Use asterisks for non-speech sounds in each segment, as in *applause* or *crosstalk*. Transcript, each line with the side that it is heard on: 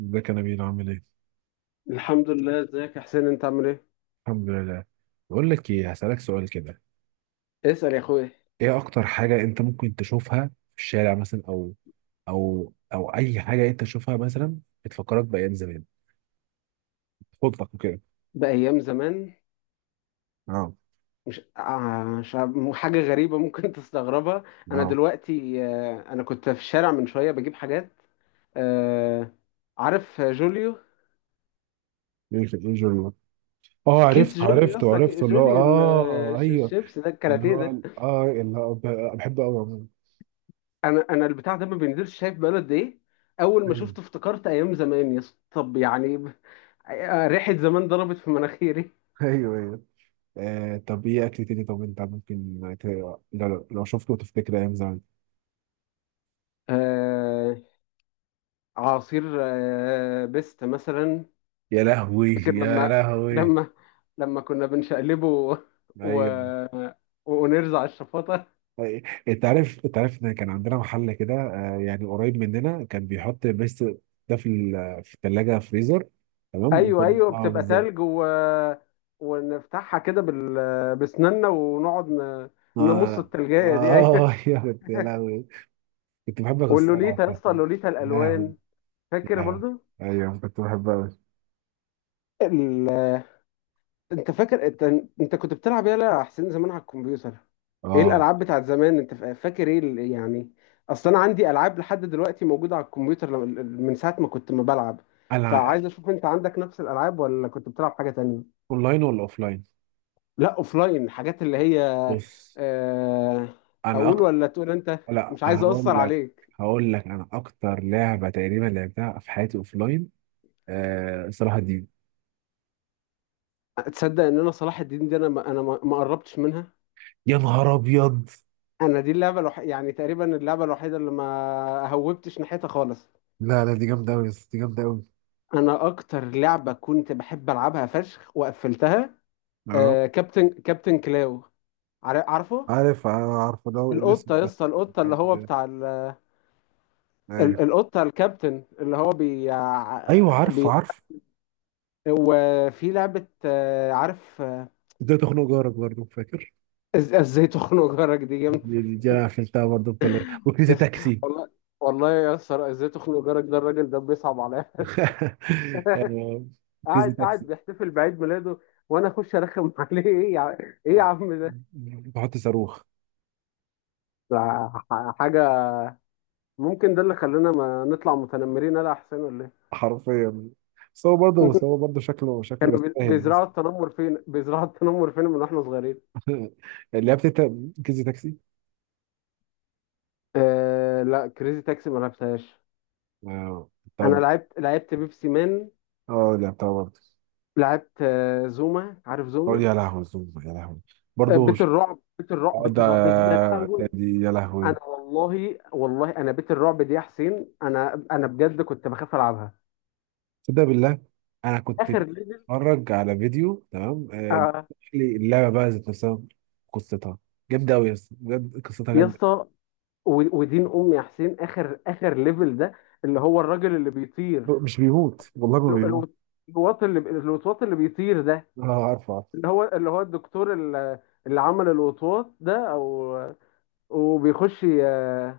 right: ازيك يا نبيل عامل ايه؟
left: الحمد لله، ازيك يا حسين انت عامل ايه؟
right: الحمد لله. بقول لك ايه، هسألك سؤال كده.
left: اسأل يا اخويا.
right: ايه اكتر حاجة انت ممكن تشوفها في الشارع مثلا، او اي حاجة انت تشوفها مثلا، بتفكرك بأيام زمان، خطك وكده.
left: بأيام زمان؟
right: اه.
left: مش عارف، حاجة غريبة ممكن *laughs* تستغربها. انا
right: اه
left: دلوقتي انا كنت في الشارع من شوية بجيب حاجات. آه، عارف جوليو؟
right: إيه الجرم؟ اه،
left: كيس جوليو يا اسطى،
right: عرفته اللي هو،
left: جوليو
right: ايوه،
left: الشيبس ده،
right: اللي
left: الكاراتيه
right: هو
left: ده.
right: اللي هو بحبه قوي عموما.
left: انا البتاع ده ما بينزلش، شايف بقاله قد ايه؟ اول ما
right: ايوه.
left: شفته افتكرت ايام زمان يا اسطى، طب يعني ريحة زمان ضربت في مناخيري.
right: *laughs* ايوه ايوه. آه، طب ايه اكل تاني؟ طب انت ممكن لو شفته تفتكر ايام زمان؟
left: آه، عصير بيست مثلا.
right: يا لهوي
left: فاكر
right: يا
left: لما
right: لهوي.
left: لما لما كنا بنشقلبه و... و...
right: ايوه.
left: ونرزع على الشفاطة.
right: انت عارف، ان كان عندنا محل كده، يعني قريب مننا، كان بيحط بس ده في الثلاجه فريزر. تمام.
left: ايوه
right: وكنا
left: ايوه، بتبقى
right: بالظبط.
left: تلج و... ونفتحها كده بال... بسناننا ونقعد ن... نمص
right: اه.
left: التلجاية دي، ايوه.
right: اه. *laughs* يا كنت يا لهوي، كنت بحب اكسرها،
left: واللوليتا يا اسطى،
right: فاهم؟
left: لوليتا
right: يا لهوي
left: الالوان،
right: يا
left: فاكر
right: لهوي.
left: برضو؟
right: ايوه، كنت بحبها قوي.
left: ال... انت فاكر انت؟ انت كنت بتلعب يالا يا حسين زمان على الكمبيوتر، ايه
right: اه.
left: الالعاب بتاعت زمان انت فاكر ايه يعني؟ اصل انا عندي العاب لحد دلوقتي موجوده على الكمبيوتر من ساعه ما كنت ما بلعب،
right: انا
left: فعايز اشوف انت عندك نفس الالعاب ولا كنت بتلعب حاجه تانية.
right: اونلاين ولا اوفلاين؟
left: لا اوفلاين، حاجات اللي هي
right: بص.
left: آه،
right: انا
left: اقول
right: اكتر.
left: ولا تقول انت؟
right: لا،
left: مش عايز اقصر
right: هقول لك.
left: عليك.
right: هقول لك، انا اكتر لعبه تقريبا لعبتها في حياتي اوفلاين، آه، صلاح الدين.
left: تصدق ان انا صلاح الدين دي انا ما قربتش منها؟
right: يا نهار ابيض.
left: انا دي اللعبه الوحيده يعني، تقريبا اللعبه الوحيده اللي ما هوبتش ناحيتها خالص.
right: لا لا، دي جامدة أوي يا اسطى، دي جامدة أوي.
left: انا اكتر لعبه كنت بحب العبها فشخ وقفلتها،
right: اه،
left: آه، كابتن كلاو. عارفه؟
right: عارف عارف اللي هو الاسم
left: القطه يا
right: ده.
left: اسطى، القطه اللي هو
right: *laughs*
left: بتاع ال...
right: ايوه
left: القطه الكابتن اللي هو بي,
right: ايوه، عارف
left: بي...
right: عارف.
left: وفي لعبه آه، عارف آه،
right: ازاي تخنق جارك، برضه فاكر؟
left: ازاي تخنق جارك، دي جامده فشخ.
right: دي أنا قفلتها برضه كلها، وكريزي
left: يس-
right: تاكسي.
left: والله، والله يا اسطى، ازاي تخنق جارك ده، الراجل ده بيصعب عليا فشخ،
right: *laughs* آه. كريزي
left: قاعد
right: تاكسي.
left: قاعد بيحتفل بعيد ميلاده وانا اخش ارخم *laughs* عليه، ايه يا ايه يا
right: آه.
left: عم ده؟
right: *laughs* بحط صاروخ.
left: ده حاجه، ممكن ده اللي خلانا ما نطلع متنمرين، انا احسن ولا ايه؟
right: حرفيا. بس هو برضه،
left: *laughs*
right: شكله، شكله
left: كانوا
right: يستاهل.
left: بيزرعوا التنمر فين، بيزرعوا التنمر فين من واحنا صغيرين.
right: *laughs* لعبت انت كريزي تاكسي؟
left: آه لا، كريزي تاكسي ما لعبتهاش.
right: اه.
left: انا
right: طب.
left: لعبت بيبسي مان،
right: اه، لعبتها برضه.
left: لعبت آه زوما، عارف
right: اه،
left: زوما؟
right: يا لهوي الزوم، يا لهوي،
left: آه،
right: برضه. اه.
left: بيت الرعب دي يا لهوي،
right: دي يا لهوي.
left: انا والله والله، انا بيت الرعب دي يا حسين، انا بجد كنت بخاف العبها.
right: تصدق بالله؟ انا كنت
left: اخر ليفل
right: بتفرج على فيديو، تمام، آه،
left: آه
right: بيحكي لي اللعبه بقى ذات نفسها، قصتها. جامده قوي يا اسطى، بجد قصتها
left: يا
right: جامده.
left: اسطى، ودين امي يا حسين، اخر ليفل ده، اللي هو الراجل اللي بيطير،
right: مش بيموت، والله ما
left: الو-
right: بيموت.
left: الوطواط اللي بيطير ده،
right: اه، عارفه عارفه.
left: اللي هو الدكتور اللي عمل الوطواط ده، او وبيخش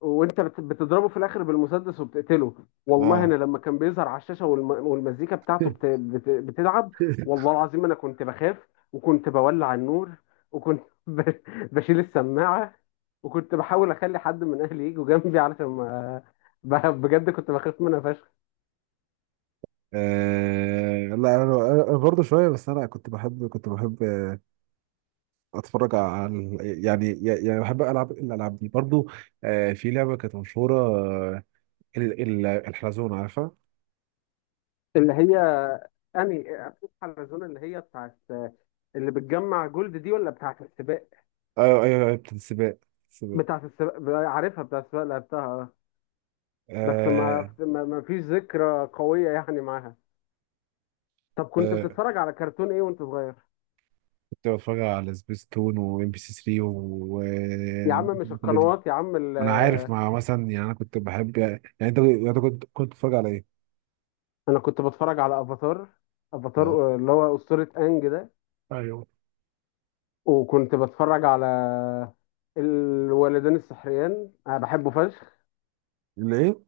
left: وانت بتضربه في الاخر بالمسدس وبتقتله. والله انا
right: اه.
left: لما كان بيظهر على الشاشه والمزيكا بتاعته بتلعب، والله
right: *laughs*
left: العظيم انا كنت بخاف وكنت بولع النور، وكنت *laughs* بشيل السماعه، وكنت بحاول اخلي حد من اهلي يجوا جنبي علشان ما بجد كنت بخاف منها فشخ.
right: آه، لا انا، أنا برضه شويه، بس انا كنت بحب، كنت بحب اتفرج على، يعني، يعني بحب العب الالعاب دي برضه. آه، في لعبه كانت مشهوره، آه، الحلزون، عارفها؟
left: اللي هي اني افوز على الزون اللي هي بتاعت، اللي بتجمع جولد دي ولا بتاعت السباق؟
right: ايوه ايوه. أيوة، بتاعت السباق. السباق.
left: بتاعت السباق، عارفها بتاعت السباق، لعبتها آه. بس ما
right: آه.
left: ما ما فيش ذكرى قوية يعني معاها. طب كنت
right: آه،
left: بتتفرج على كرتون ايه وانت صغير؟
right: كنت بتفرج على سبيس تون وام بي سي 3 و
left: يا عم مش
right: الجملة دي.
left: القنوات يا عم
right: ما انا عارف، مع مثلا، يعني انا كنت بحب، يعني. يعني انت، كنت بتتفرج على ايه؟
left: انا كنت بتفرج على افاتار،
right: اه.
left: افاتار آه، اللي هو أسطورة انج ده.
right: ايوه.
left: وكنت بتفرج على الولدين السحريان، انا بحبه فشخ،
right: اللي ايه؟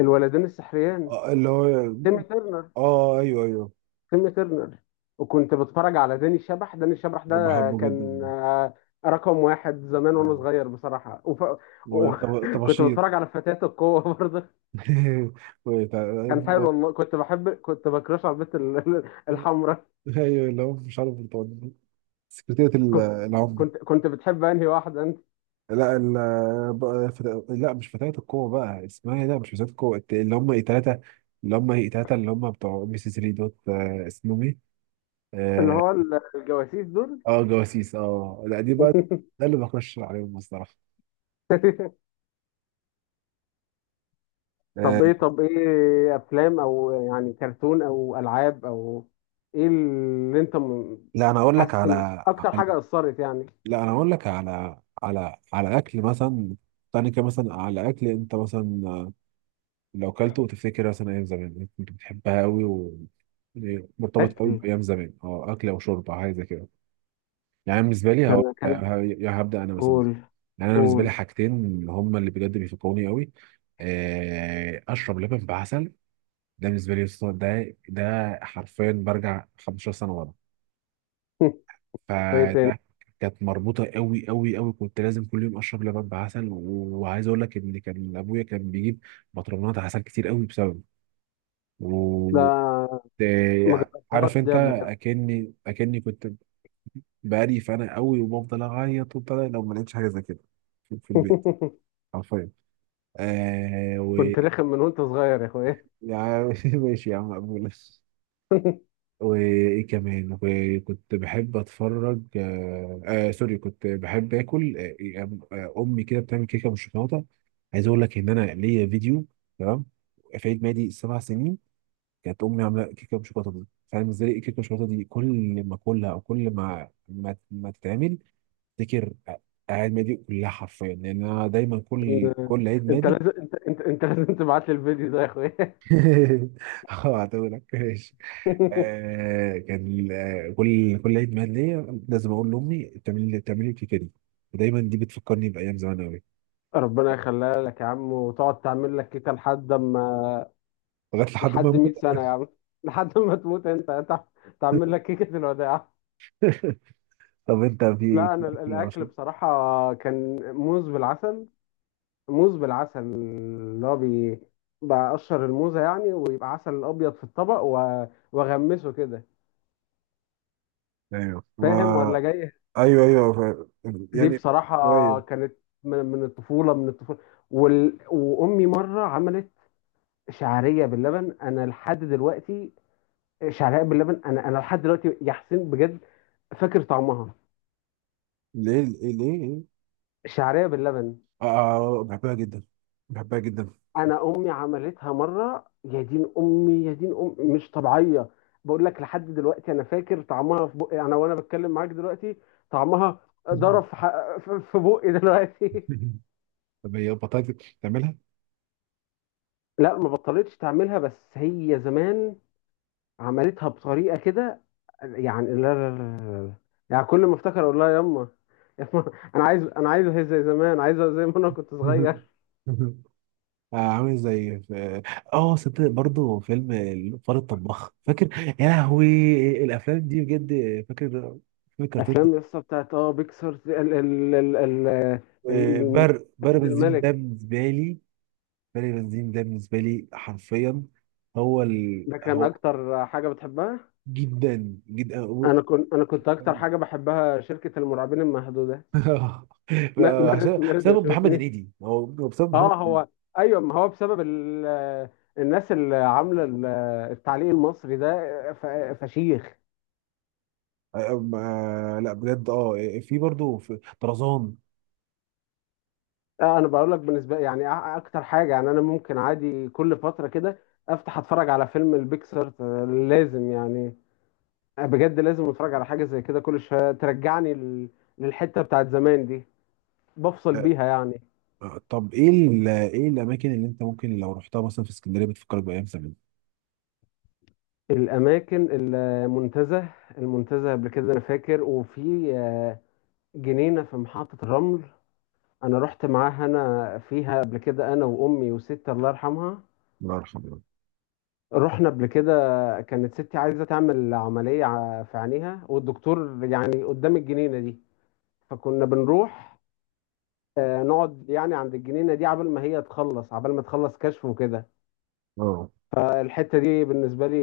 left: الولدين السحريان،
right: آه، اللي هو.
left: تيمي ترنر،
right: اه ايوه ايوه.
left: تيم ترنر. وكنت بتفرج على داني الشبح، داني الشبح ده
right: هو بحبه
left: كان
right: جدا.
left: آه، رقم واحد زمان وانا صغير بصراحة. وف... و... *laughs* كنت
right: وطباشير.
left: بتفرج على فتاة القوة *laughs* برضه،
right: *laughs*
left: كان حلو والله، كنت بكرش على البنت *laughs* الحمراء.
right: ايوه، اللي هو مش عارف سكرتيرة
left: كنت
right: العمدة.
left: كنت بتحب انهي واحدة انت؟
right: لا، ال، بقى فتا... لا، مش فتاة القوة بقى، اسمها ايه ده؟ مش فتاة القوة، اللي هم ايه، تلاتة، اللي هم بتوع ام بي سي 3 دوت، آه، اسمهم ايه؟
left: اللي
right: اه.
left: هو الجواسيس دول.
right: آه، جواسيس. اه لا، دي بقى ده اللي بخش عليهم الصراحة.
left: *laughs* طب
right: آه.
left: ايه، طب ايه افلام او يعني كرتون او العاب او ايه اللي انت
right: لا انا اقول لك
left: حاسس إن
right: على
left: اكتر حاجة اثرت يعني؟
right: لا انا اقول لك على اكل مثلا، تاني كده. مثلا على اكل انت مثلا، آه، لو كلته وتفتكر مثلا ايام زمان كنت بتحبها قوي، ومرتبط قوي
left: فاكر
right: بايام زمان، اه، اكل او شرب او حاجه زي كده. يعني أنا بالنسبه لي هو...
left: كان كانت،
right: هبدا انا مثلا.
left: قول،
right: يعني انا بالنسبه لي
left: قول.
right: حاجتين هم اللي بجد بيفكروني قوي، آه، اشرب لبن بعسل. ده بالنسبه لي يسطا، ده ده حرفيا برجع 15 سنه ورا.
left: *laughs* وايه تاني؟
right: فده كانت مربوطه قوي قوي قوي، كنت لازم كل يوم اشرب لبن بعسل، وعايز اقول لك ان كان ابويا كان بيجيب بطرمات عسل كتير قوي بسببه. و،
left: لا ما
right: آه، عارف
left: جربتهاش
right: انت،
left: دي قبل كده.
right: اكني كنت بقالي فانا قوي، وبفضل اعيط وبتاع لو ما لقيتش حاجه زي كده في, البيت.
left: *laughs*
right: حرفيا. آه. و.
left: كنت رخم من وانت صغير يا اخويا. *laughs*
right: يعني *laughs* ماشي يا عم، مقبول. *laughs* وايه كمان؟ وكنت بحب اتفرج، آه, آه سوري، كنت بحب اكل، آه. آه، امي كده بتعمل كيكه بالشوكولاته. عايز اقول لك ان انا ليا فيديو، تمام، في عيد ميلادي سبع سنين، كانت امي عامله كيكه بالشوكولاته دي. فانا بالنسبه لي الكيكه بالشوكولاته دي كل ما اكلها، او كل ما تتعمل، افتكر اعياد ميلادي كلها حرفيا، لان انا دايما كل عيد
left: انت
right: ميلادي.
left: لازم انت لازم تبعت لي الفيديو ده يا اخويا.
right: *laughs* اه هتقولك ماشي.
left: *laughs*
right: آه، كان آه، كل عيد ميلاد ليا لازم اقول لامي تعمل لي كيكه دي. ودايما دي بتفكرني بايام زمان قوي.
left: ربنا يخليها لك يا عم، وتقعد تعمل لك كيكه لحد ما،
right: لغايه، لحد ما
left: لحد
right: اموت.
left: 100 سنه يا عم، *laughs* لحد ما تموت انت تعمل لك كيكه الوداع.
right: *laughs* طب انت، في
left: لا
right: في
left: انا
right: اكل او
left: الاكل
right: شرب؟
left: بصراحه كان موز بالعسل، موز بالعسل اللي هو بقشر الموزة يعني، ويبقى عسل أبيض في الطبق وأغمسه كده،
right: ايوه، و...
left: فاهم ولا جاي؟
right: ايوه ايوه، ف...
left: دي
right: يعني
left: بصراحة
right: شويه.
left: كانت من الطفولة، من الطفولة. وال... وأمي مرة عملت شعرية باللبن، أنا لحد دلوقتي، شعرية باللبن أنا لحد دلوقتي يا حسين بجد فاكر طعمها،
right: ليه ليه ليه؟
left: شعرية باللبن.
right: آه، بحبها جدا. بحبها جدا.
left: انا امي عملتها مره، يا دين امي، يا دين امي مش طبيعيه، بقول لك لحد دلوقتي انا فاكر طعمها في بقي انا وانا بتكلم معاك دلوقتي، طعمها ضرب في في بقي دلوقتي.
right: *laughs* طب هي بطاطا تعملها؟
left: *laughs* لا ما بطلتش تعملها، بس هي زمان عملتها بطريقه كده، يعني لا لا لا لا لا. يعني كل ما افتكر اقول لها يما، يما، *laughs* انا عايز هي زي زمان، عايزها زي ما انا كنت صغير.
right: مهم. مهم. آه، عامل زي في، اه، صدق برضه فيلم الفار الطباخ، فاكر؟ يا لهوي الافلام دي بجد. فاكر فاكر الكرتون دي.
left: افلام يسطا بتاعت اه بيكسر ال ال ال- ال-
right: بر. بر
left: اسد
right: بنزين ده
left: الملك،
right: بالنسبه لي. بر بنزين ده بالنسبه لي حرفيا. هو ال...
left: ده كان
right: هو.
left: اكتر حاجه بتحبها.
right: جدا جدا.
left: انا كنت اكتر حاجه بحبها شركه المرعبين المحدوده. *laughs*
right: *laughs*
left: ما- ما-
right: عشان
left: ما رضوش.
right: بسبب محمد هنيدي، هو بسبب محمد.
left: اه هو، ايوه ما هو بسبب ال... الناس اللي عامله التعليق المصري ده، ف... فشيخ.
right: آه. آه، لا بجد، اه، في برضه في طرزان.
left: آه انا بقول لك بالنسبه يعني اكتر حاجه يعني انا ممكن عادي كل فتره كده افتح اتفرج على فيلم البيكسر، لازم يعني، آه، بجد لازم اتفرج على حاجه زي كده كل شويه ترجعني للحته بتاعت زمان دي، بفصل بيها يعني.
right: آه، طب ايه ايه الاماكن اللي انت ممكن لو رحتها مثلا في اسكندريه بتفكرك بايام زمان؟
left: الأماكن، المنتزه، المنتزه قبل كده أنا فاكر، وفي آه، جنينة في محطة الرمل، أنا رحت معاها، أنا فيها قبل كده أنا وأمي وستي الله يرحمها،
right: الله يرحمه.
left: رحنا قبل كده. كانت ستي عايزة تعمل عملية في عينيها، والدكتور يعني قدام الجنينة دي، فكنا بنروح آه، نقعد يعني عند الجنينة دي عبال ما هي تخلص، عبال ما تخلص كشف وكده.
right: اه،
left: فالحتة دي بالنسبة لي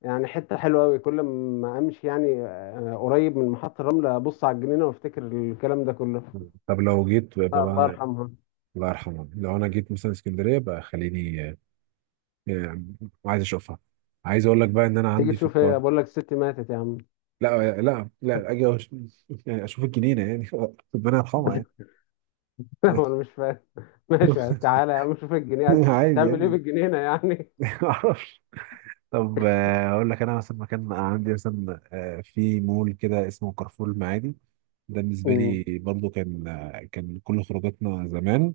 left: يعني حتة حلوة أوي، كل ما أمشي يعني آه، قريب من محطة الرمل أبص على الجنينة وأفتكر الكلام ده كله،
right: طب لو جيت بقى
left: آه، الله يرحمها.
right: الله يرحمه. لو انا جيت مثلا اسكندريه بقى، خليني، آه، آه، عايز اشوفها. عايز اقول لك بقى ان انا
left: تيجي
right: عندي في
left: تشوف
right: القاهره.
left: إيه، بقول لك الست ماتت يا عم.
right: لا لا لا، اجي *laughs* يعني اشوف الجنينه يعني، *laughs* ربنا يرحمها،
left: *laughs*
right: يعني.
left: هو أنا مش فاهم، *laughs* ماشي
right: *laughs*
left: تعالى يا عم شوف الجنينة،
right: عادي
left: تعمل إيه
right: يعني.
left: بالجنينة يعني؟
right: *laughs* طب، آه، اقول لك انا مثلا مكان عندي مثلا، آه، في مول كده اسمه كارفور المعادي. ده
left: *laughs*
right: بالنسبه لي
left: أمم.
right: برضو، كان آه، كان كل خروجاتنا زمان،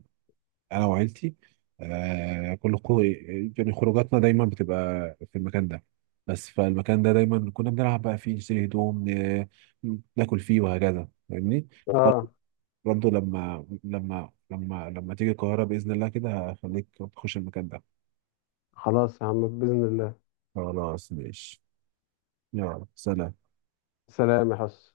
right: انا وعيلتي، آه، كل يعني خروجاتنا دايما بتبقى في المكان ده. بس فالمكان ده دايما كنا بنلعب بقى فيه، نشتري هدوم، ناكل فيه وهكذا، فاهمني؟ برضو.
left: آه
right: برضو، لما تيجي القاهره باذن الله كده، هخليك تخش المكان ده.
left: خلاص يا عم بإذن الله.
right: خلاص ماشي. يلا سلام.
left: سلام يا حس